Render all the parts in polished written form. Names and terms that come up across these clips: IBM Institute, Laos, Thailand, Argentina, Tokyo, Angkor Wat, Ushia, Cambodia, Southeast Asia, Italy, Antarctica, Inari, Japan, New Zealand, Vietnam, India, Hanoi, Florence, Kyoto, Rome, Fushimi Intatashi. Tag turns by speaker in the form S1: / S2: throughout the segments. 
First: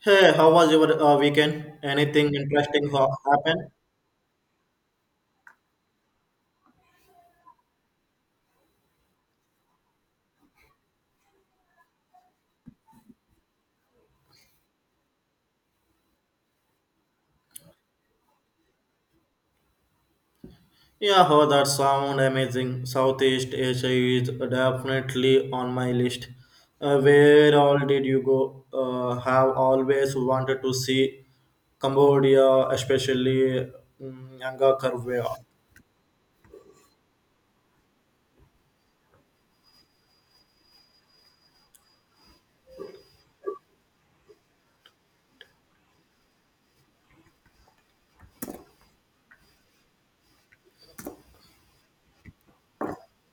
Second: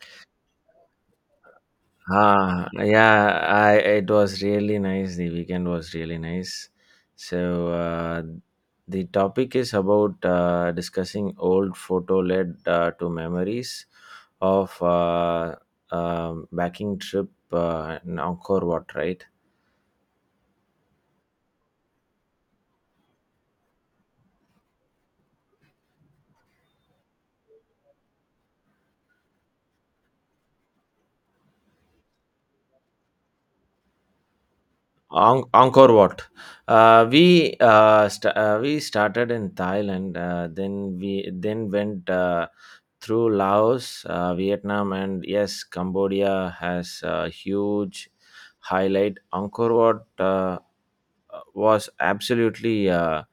S1: Hey, how was your weekend? Anything interesting
S2: Yeah,
S1: happen?
S2: I it was really nice. The weekend was really nice. So uh, the topic is about discussing old photo led to memories of backing trip in Angkor Wat, right?
S1: Yeah, oh, that sound amazing. Southeast Asia is definitely on my list. Where all did you go? Have always wanted to see Cambodia, especially Angkor Wat.
S2: Angkor Wat. We we started in Thailand, then we then went through Laos, Vietnam, and yes, Cambodia has a huge highlight. Angkor Wat was absolutely.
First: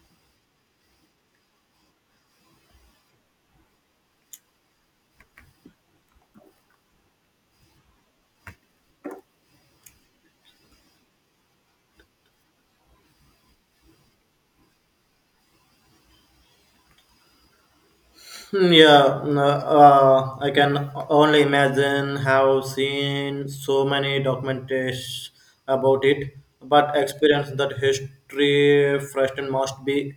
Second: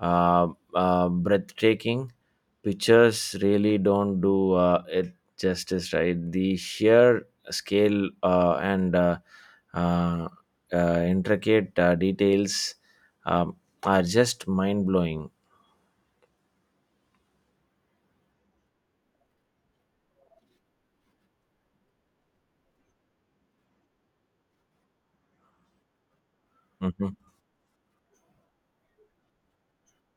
S2: uh, Breathtaking. Pictures really don't do it justice, right? The sheer scale and uh, intricate details um, are just mind blowing.
S1: Yeah, I can only imagine have seen so many documentations about it, but experience that history firsthand must be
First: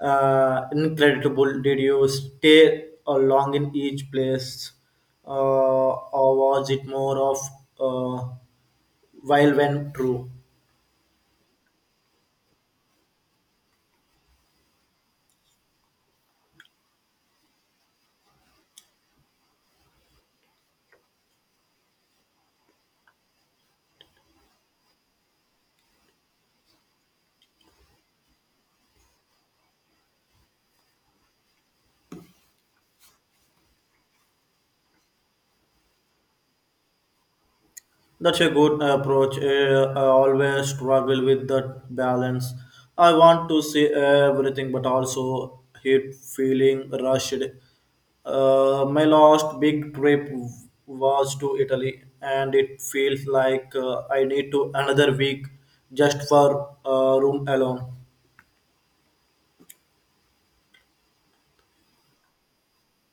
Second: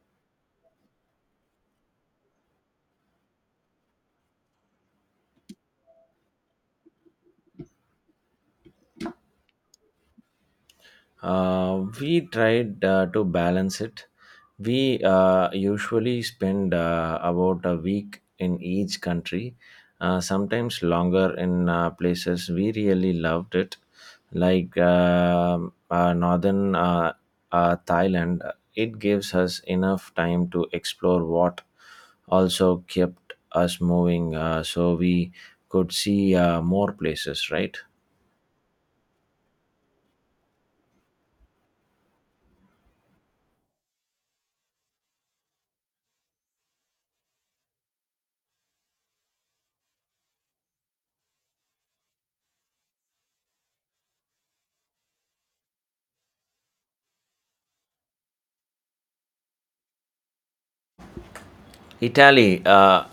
S1: incredible. Did you stay along in each place, uh, or was it more of uh, while when true?
S2: We tried to balance it. We usually spend about a week in each country, sometimes longer in places we really loved it, like northern Thailand. It gives us enough time to explore what also kept us moving, so we could see more places, right?
S1: That's a good approach. I always struggle with that balance. I want to see everything, but also hate feeling rushed. My last big trip was to Italy, and it feels like I need to another week just for room alone.
S2: Italy uh,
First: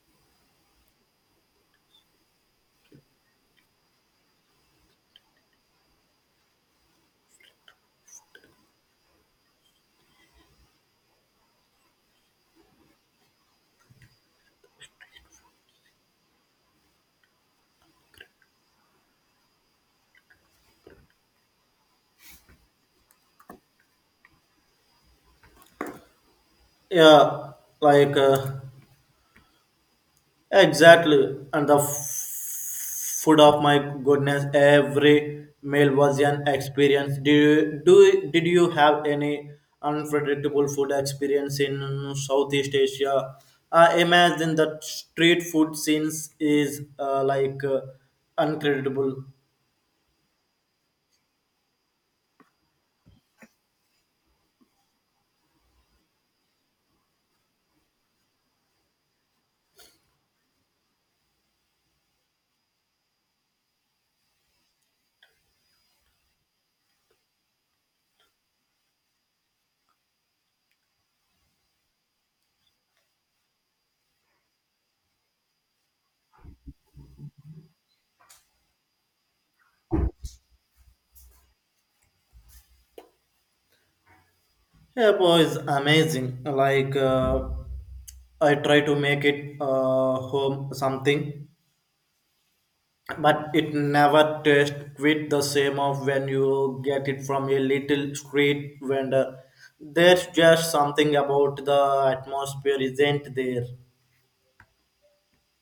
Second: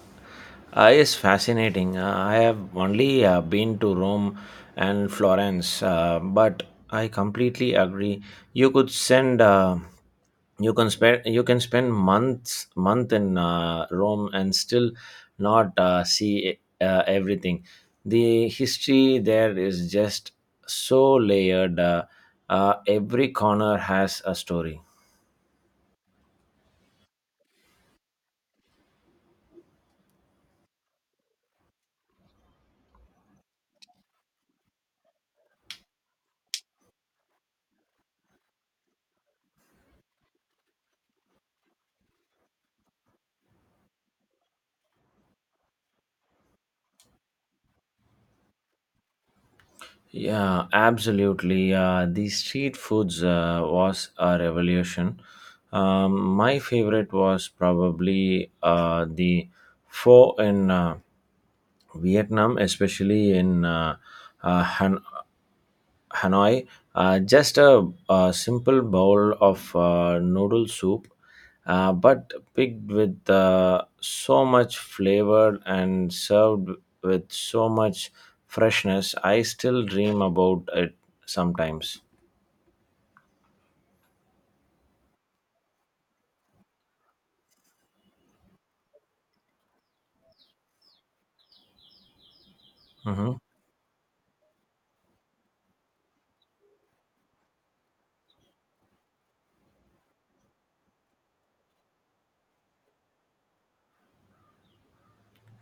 S2: uh, is fascinating. I have only been to Rome and Florence, but I completely agree. You could send, uh, you you can spend month in Rome and still not see everything. The history there is just so layered. Every corner has a story.
S1: Yeah, like. Uh, Exactly, and the food of my goodness, every meal was an experience. Do did you have any unpredictable food experience in Southeast Asia? I imagine that street food scenes is uncredible.
S2: Yeah, absolutely. The street foods was a revolution. My favorite was probably the pho in Vietnam, especially in Hanoi. Hanoi, just a simple bowl of noodle soup, but picked with so much flavor and served with so much freshness. I still dream about it sometimes.
S1: Yeah, boy, it's amazing. I try to make it home something,
S2: Mhm.
S1: but it never tastes quite the same of when you get it from a little street vendor. There's just something about the atmosphere isn't there.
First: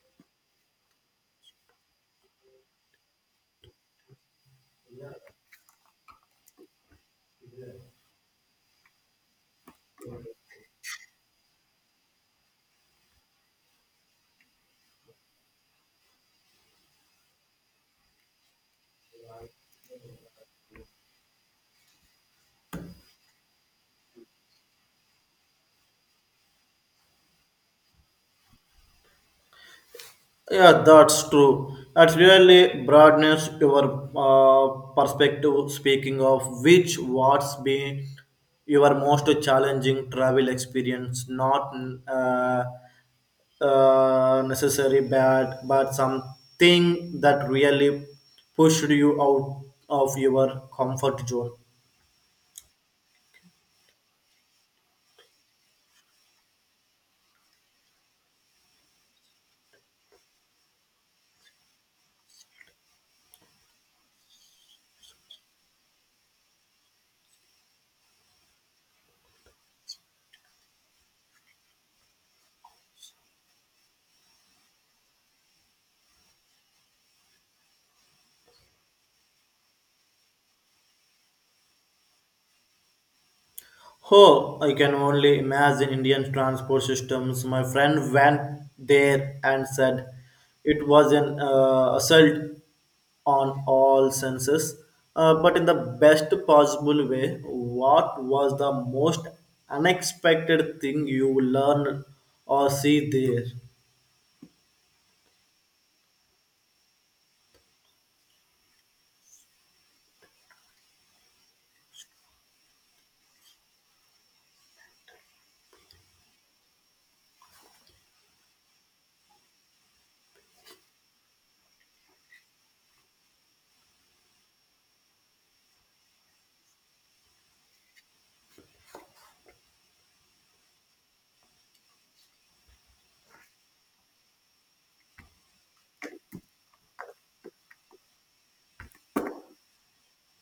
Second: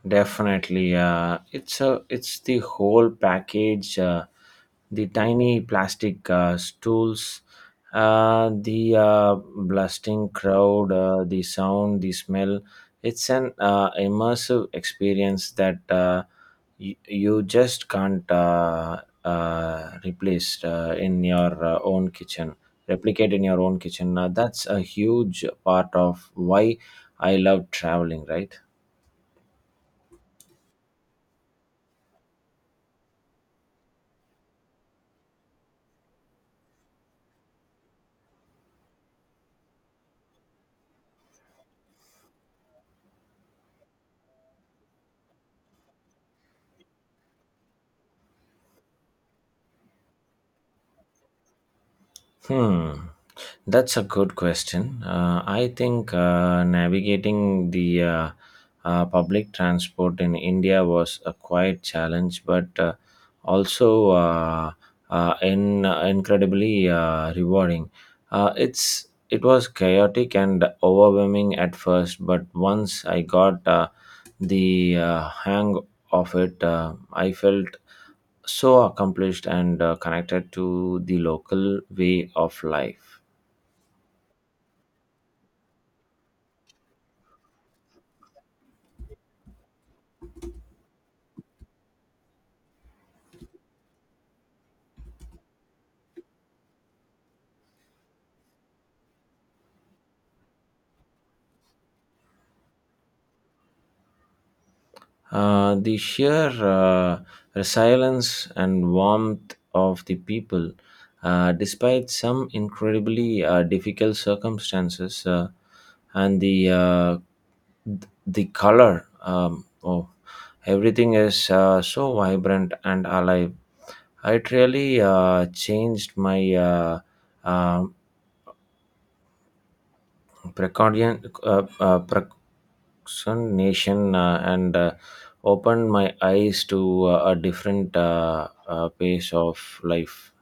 S2: Definitely, it's a it's the whole package, the tiny plastic stools, the blasting crowd, the sound, the smell. It's an immersive experience that, you just can't replace in your own kitchen, replicate in your own kitchen. That's a huge part of why I love traveling, right?
S1: Yeah, that's true. That's really broadens your perspective. Speaking of which, what's been your most challenging travel experience? Not uh, Necessary bad, but something that really pushed you out of your comfort zone.
S2: Hmm, that's a good question. I think navigating the public transport in India was a quite challenge, but also in incredibly rewarding. Uh, it's it was chaotic and overwhelming at first, but once I got the hang of it, I felt so accomplished and connected to the local way of life.
S1: Oh, I can only imagine Indian transport systems. My friend went there and said it was an assault on all senses, but in the best possible way. What was the most unexpected thing you learned or see there?
S2: The sheer resilience and warmth of the people, despite some incredibly difficult circumstances, and the color, oh, everything is so vibrant and alive. It really changed my um precaution, procrastination, and opened my eyes to a different pace of life.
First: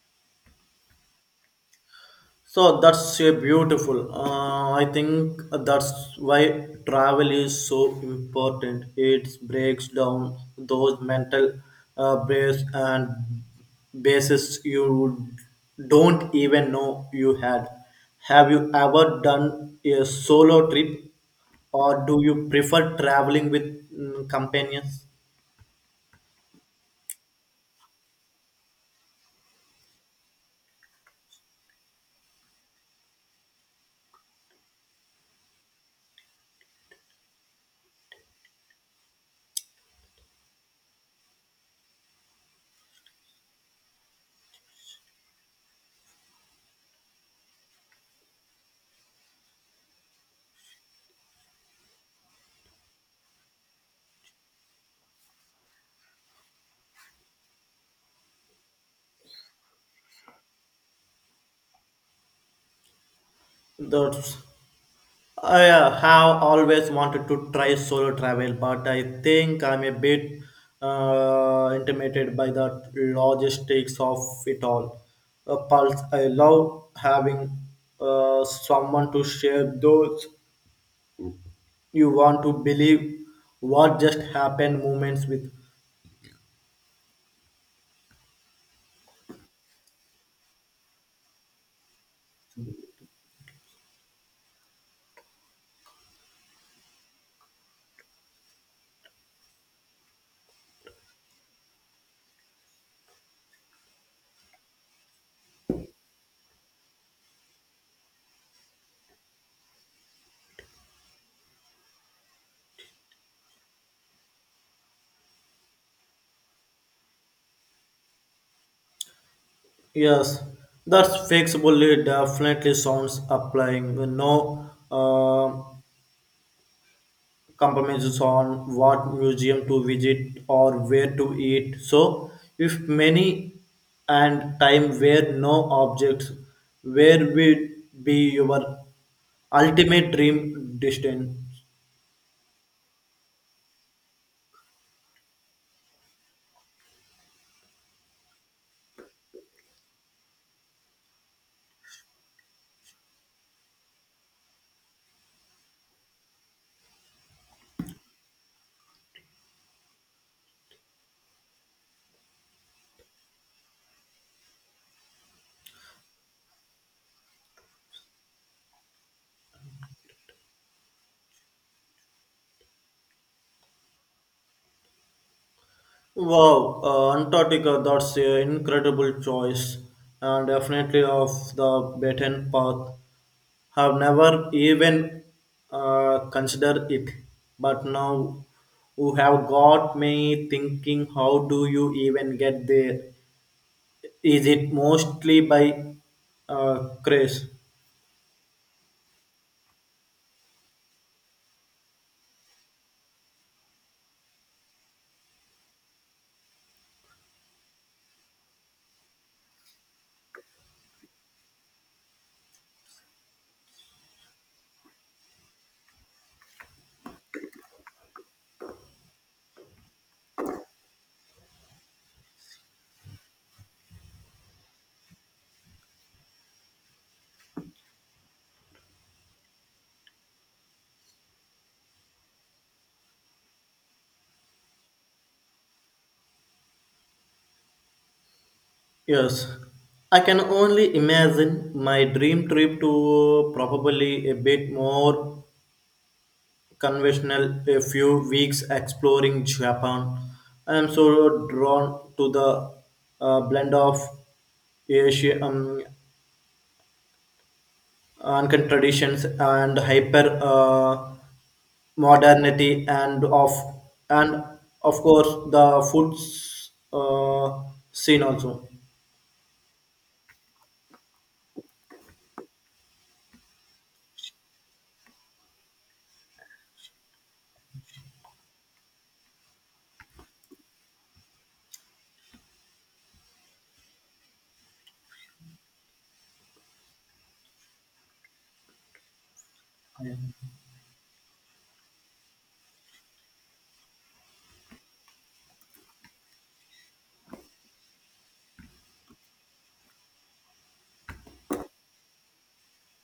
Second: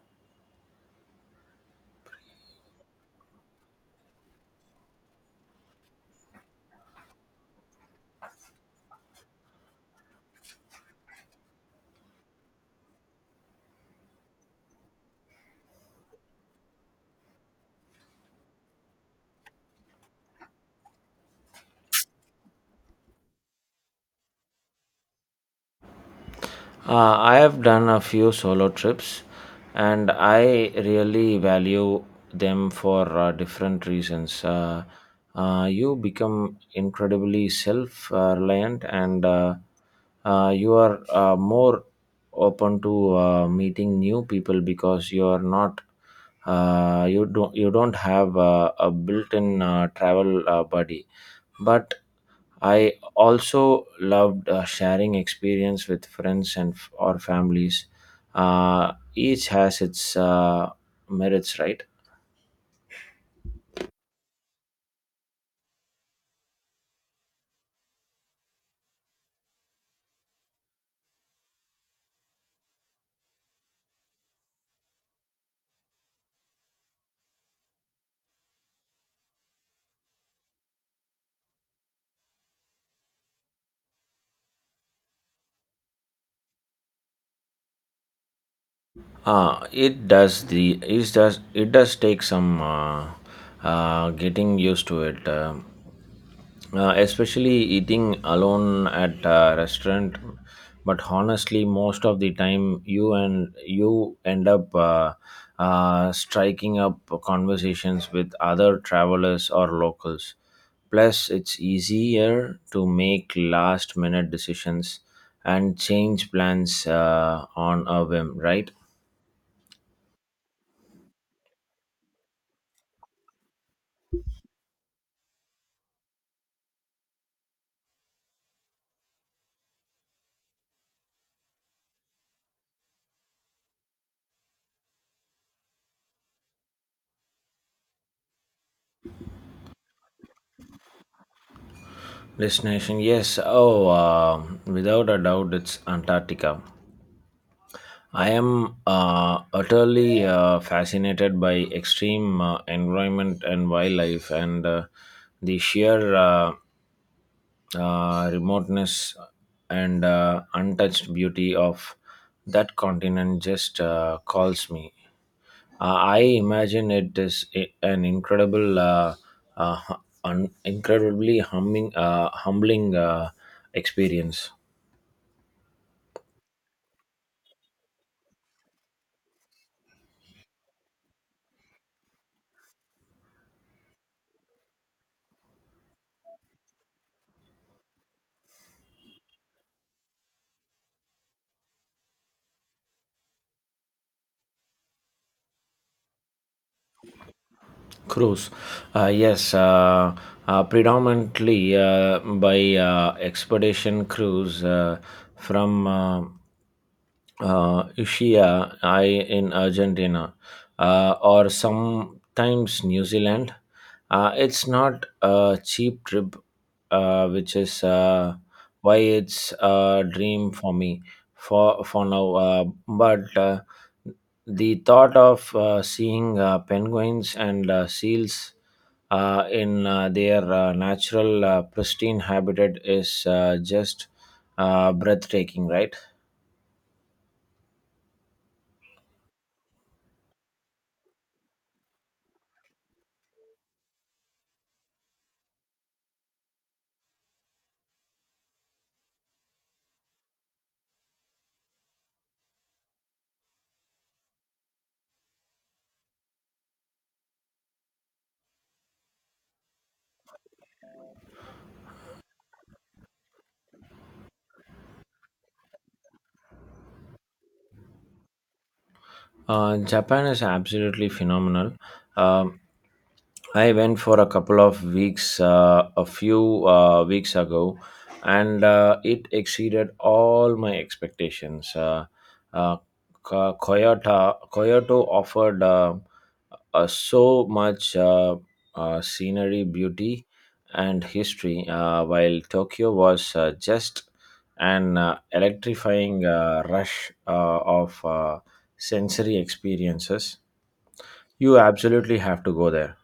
S1: So that's a beautiful. I think that's why travel is so important. It breaks down those mental base and bases you don't even know you had. Have you ever done a solo trip, or do you prefer traveling with companions?
S2: I have done a few solo trips, and I really value them for different reasons. You become incredibly self-reliant, and you are more open to meeting new people because you are not you don't have a built-in travel buddy, but I also loved sharing experience with friends or families. Each has its merits, right?
S1: That's I have always wanted to try solo travel, but I think I'm a bit intimidated by the logistics of it all. Pulse, I love having someone to share those you want to believe what just happened moments with.
S2: It does take some getting used to it. Especially eating alone at a restaurant, but honestly most of the time you end up striking up conversations with other travelers or locals. Plus it's easier to make last minute decisions and change plans on a whim, right?
S1: Yes, that's fixable. It definitely sounds applying. No. Compromises on what museum to visit or where to eat. So, if many and time were no objects, where would be your ultimate dream destined?
S2: Destination, yes. Oh Without a doubt, it's Antarctica. I am utterly fascinated by extreme environment and wildlife, and the sheer remoteness and untouched beauty of that continent just calls me. I imagine it is an incredible, uh, hu- incredibly humbling experience.
S1: Wow, Antarctica, that's an incredible choice and definitely off the beaten path. Have never even considered it, but now you have got me thinking how do you even get there? Is it mostly by craze?
S2: Cruise. Yes, predominantly by expedition cruise from Ushia, I in Argentina, or sometimes New Zealand. It's not a cheap trip, which is why it's a dream for me for now. But the thought of seeing penguins and seals in their natural pristine habitat is just breathtaking, right?
S1: Yes. I can only imagine my dream trip to probably a bit more conventional a few weeks exploring Japan. I am so drawn to the blend of Asian Ankan traditions and hyper modernity and of course the foods scene also.
S2: Japan is absolutely phenomenal. Um, I went for a couple of weeks, a few weeks ago, and it exceeded all my expectations. Uh, Kyoto, Kyoto offered so much scenery, beauty, and history, while Tokyo was just an electrifying rush of sensory experiences. You absolutely have to go there.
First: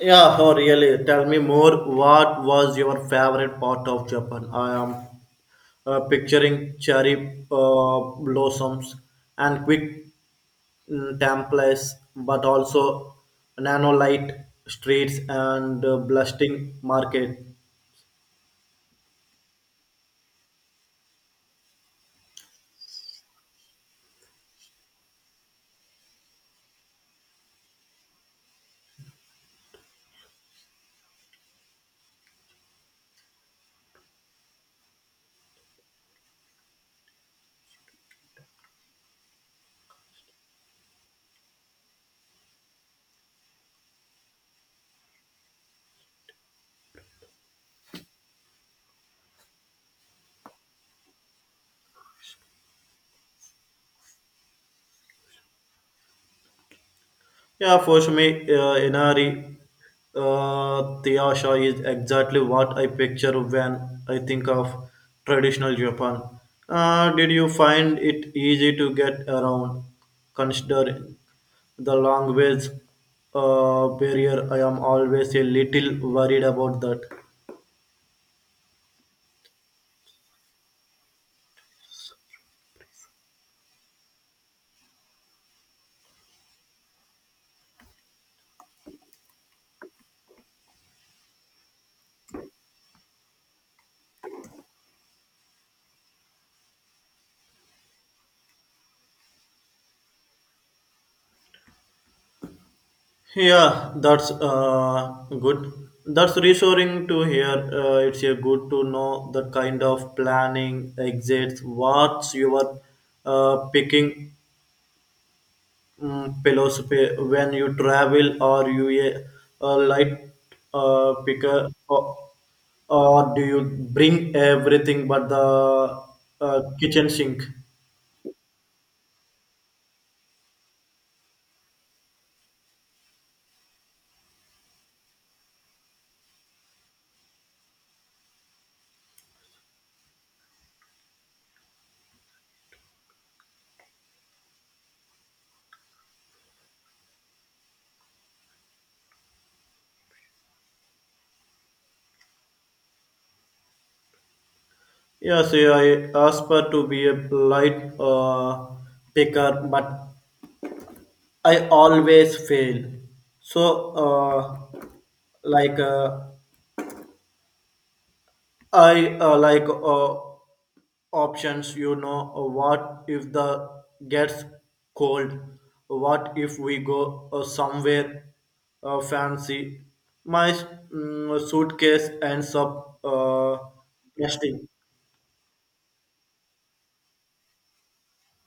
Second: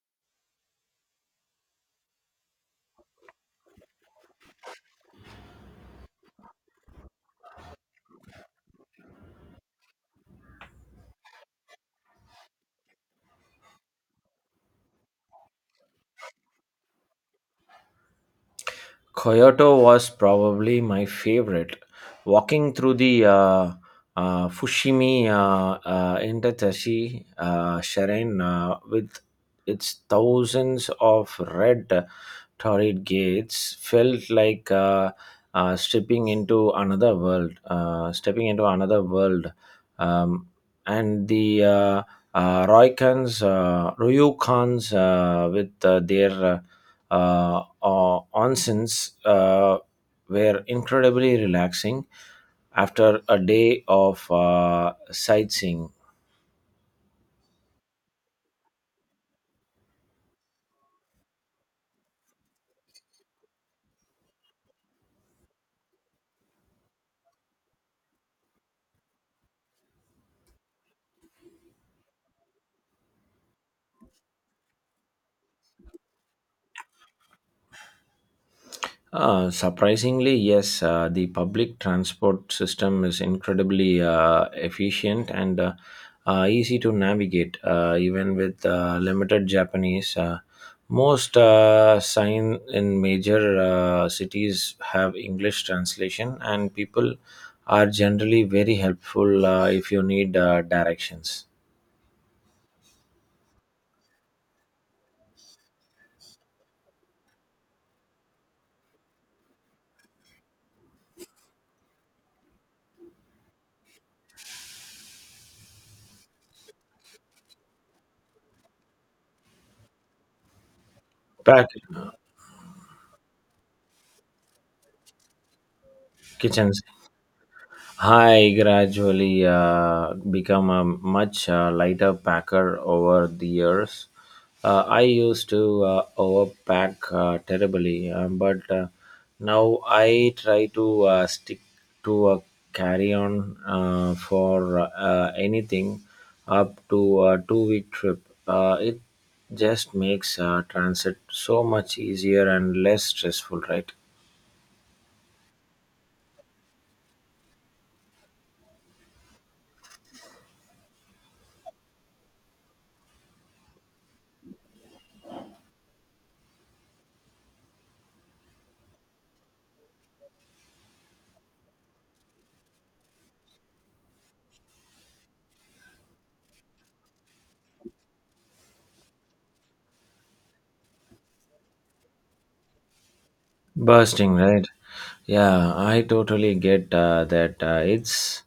S1: Yeah, oh really. Tell me more. What was your favorite part of Japan? I am picturing cherry blossoms and quick templates, but also nanolite streets and blasting market.
S2: Kyoto was probably my favorite. Walking through the Fushimi Intatashi Shrine with its thousands of red turret gates felt like stepping into another world, um, and the Ryukans, with their onsens were incredibly relaxing after a day of sightseeing.
S1: Yeah, for me, Inari Tiyasha is exactly what I picture when I think of traditional Japan. Did you find it easy to get around, considering the language barrier? I am always a little worried about that.
S2: Surprisingly, yes, the public transport system is incredibly efficient and easy to navigate, even with limited Japanese. Most sign in major cities have English translation, and people are generally very helpful if you need directions.
S1: Yeah, that's good. That's reassuring to hear. It's good to know the kind of planning exists. What's your picking philosophy when you travel? Are you a light picker,
S2: Pack uh,
S1: or do you bring everything but the
S2: kitchens.
S1: kitchen sink?
S2: I gradually become a much lighter packer over the years. I used to overpack terribly, but now I try to stick to a carry on for anything up to a 2 week trip. It just makes transit so much easier and less stressful, right?
S1: Yes, I aspire to be a light picker, but I always fail. So, like I like options. What if the gets cold? What if we go somewhere fancy? My suitcase ends up
S2: Bursting, right.
S1: resting.
S2: Yeah, I totally get that. uh, it's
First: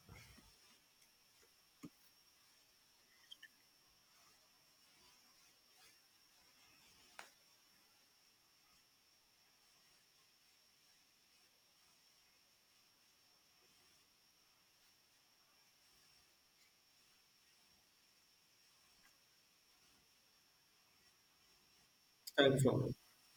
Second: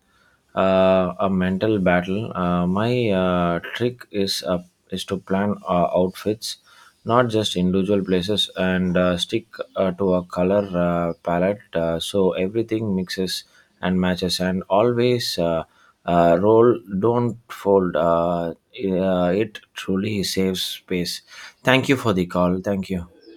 S2: uh, a mental battle. My trick is to plan outfits, not just individual places, and stick to a color palette so everything mixes and matches. And always, roll don't fold. It truly saves space. Thank you for the call,
S1: Thanks for-
S2: thank you.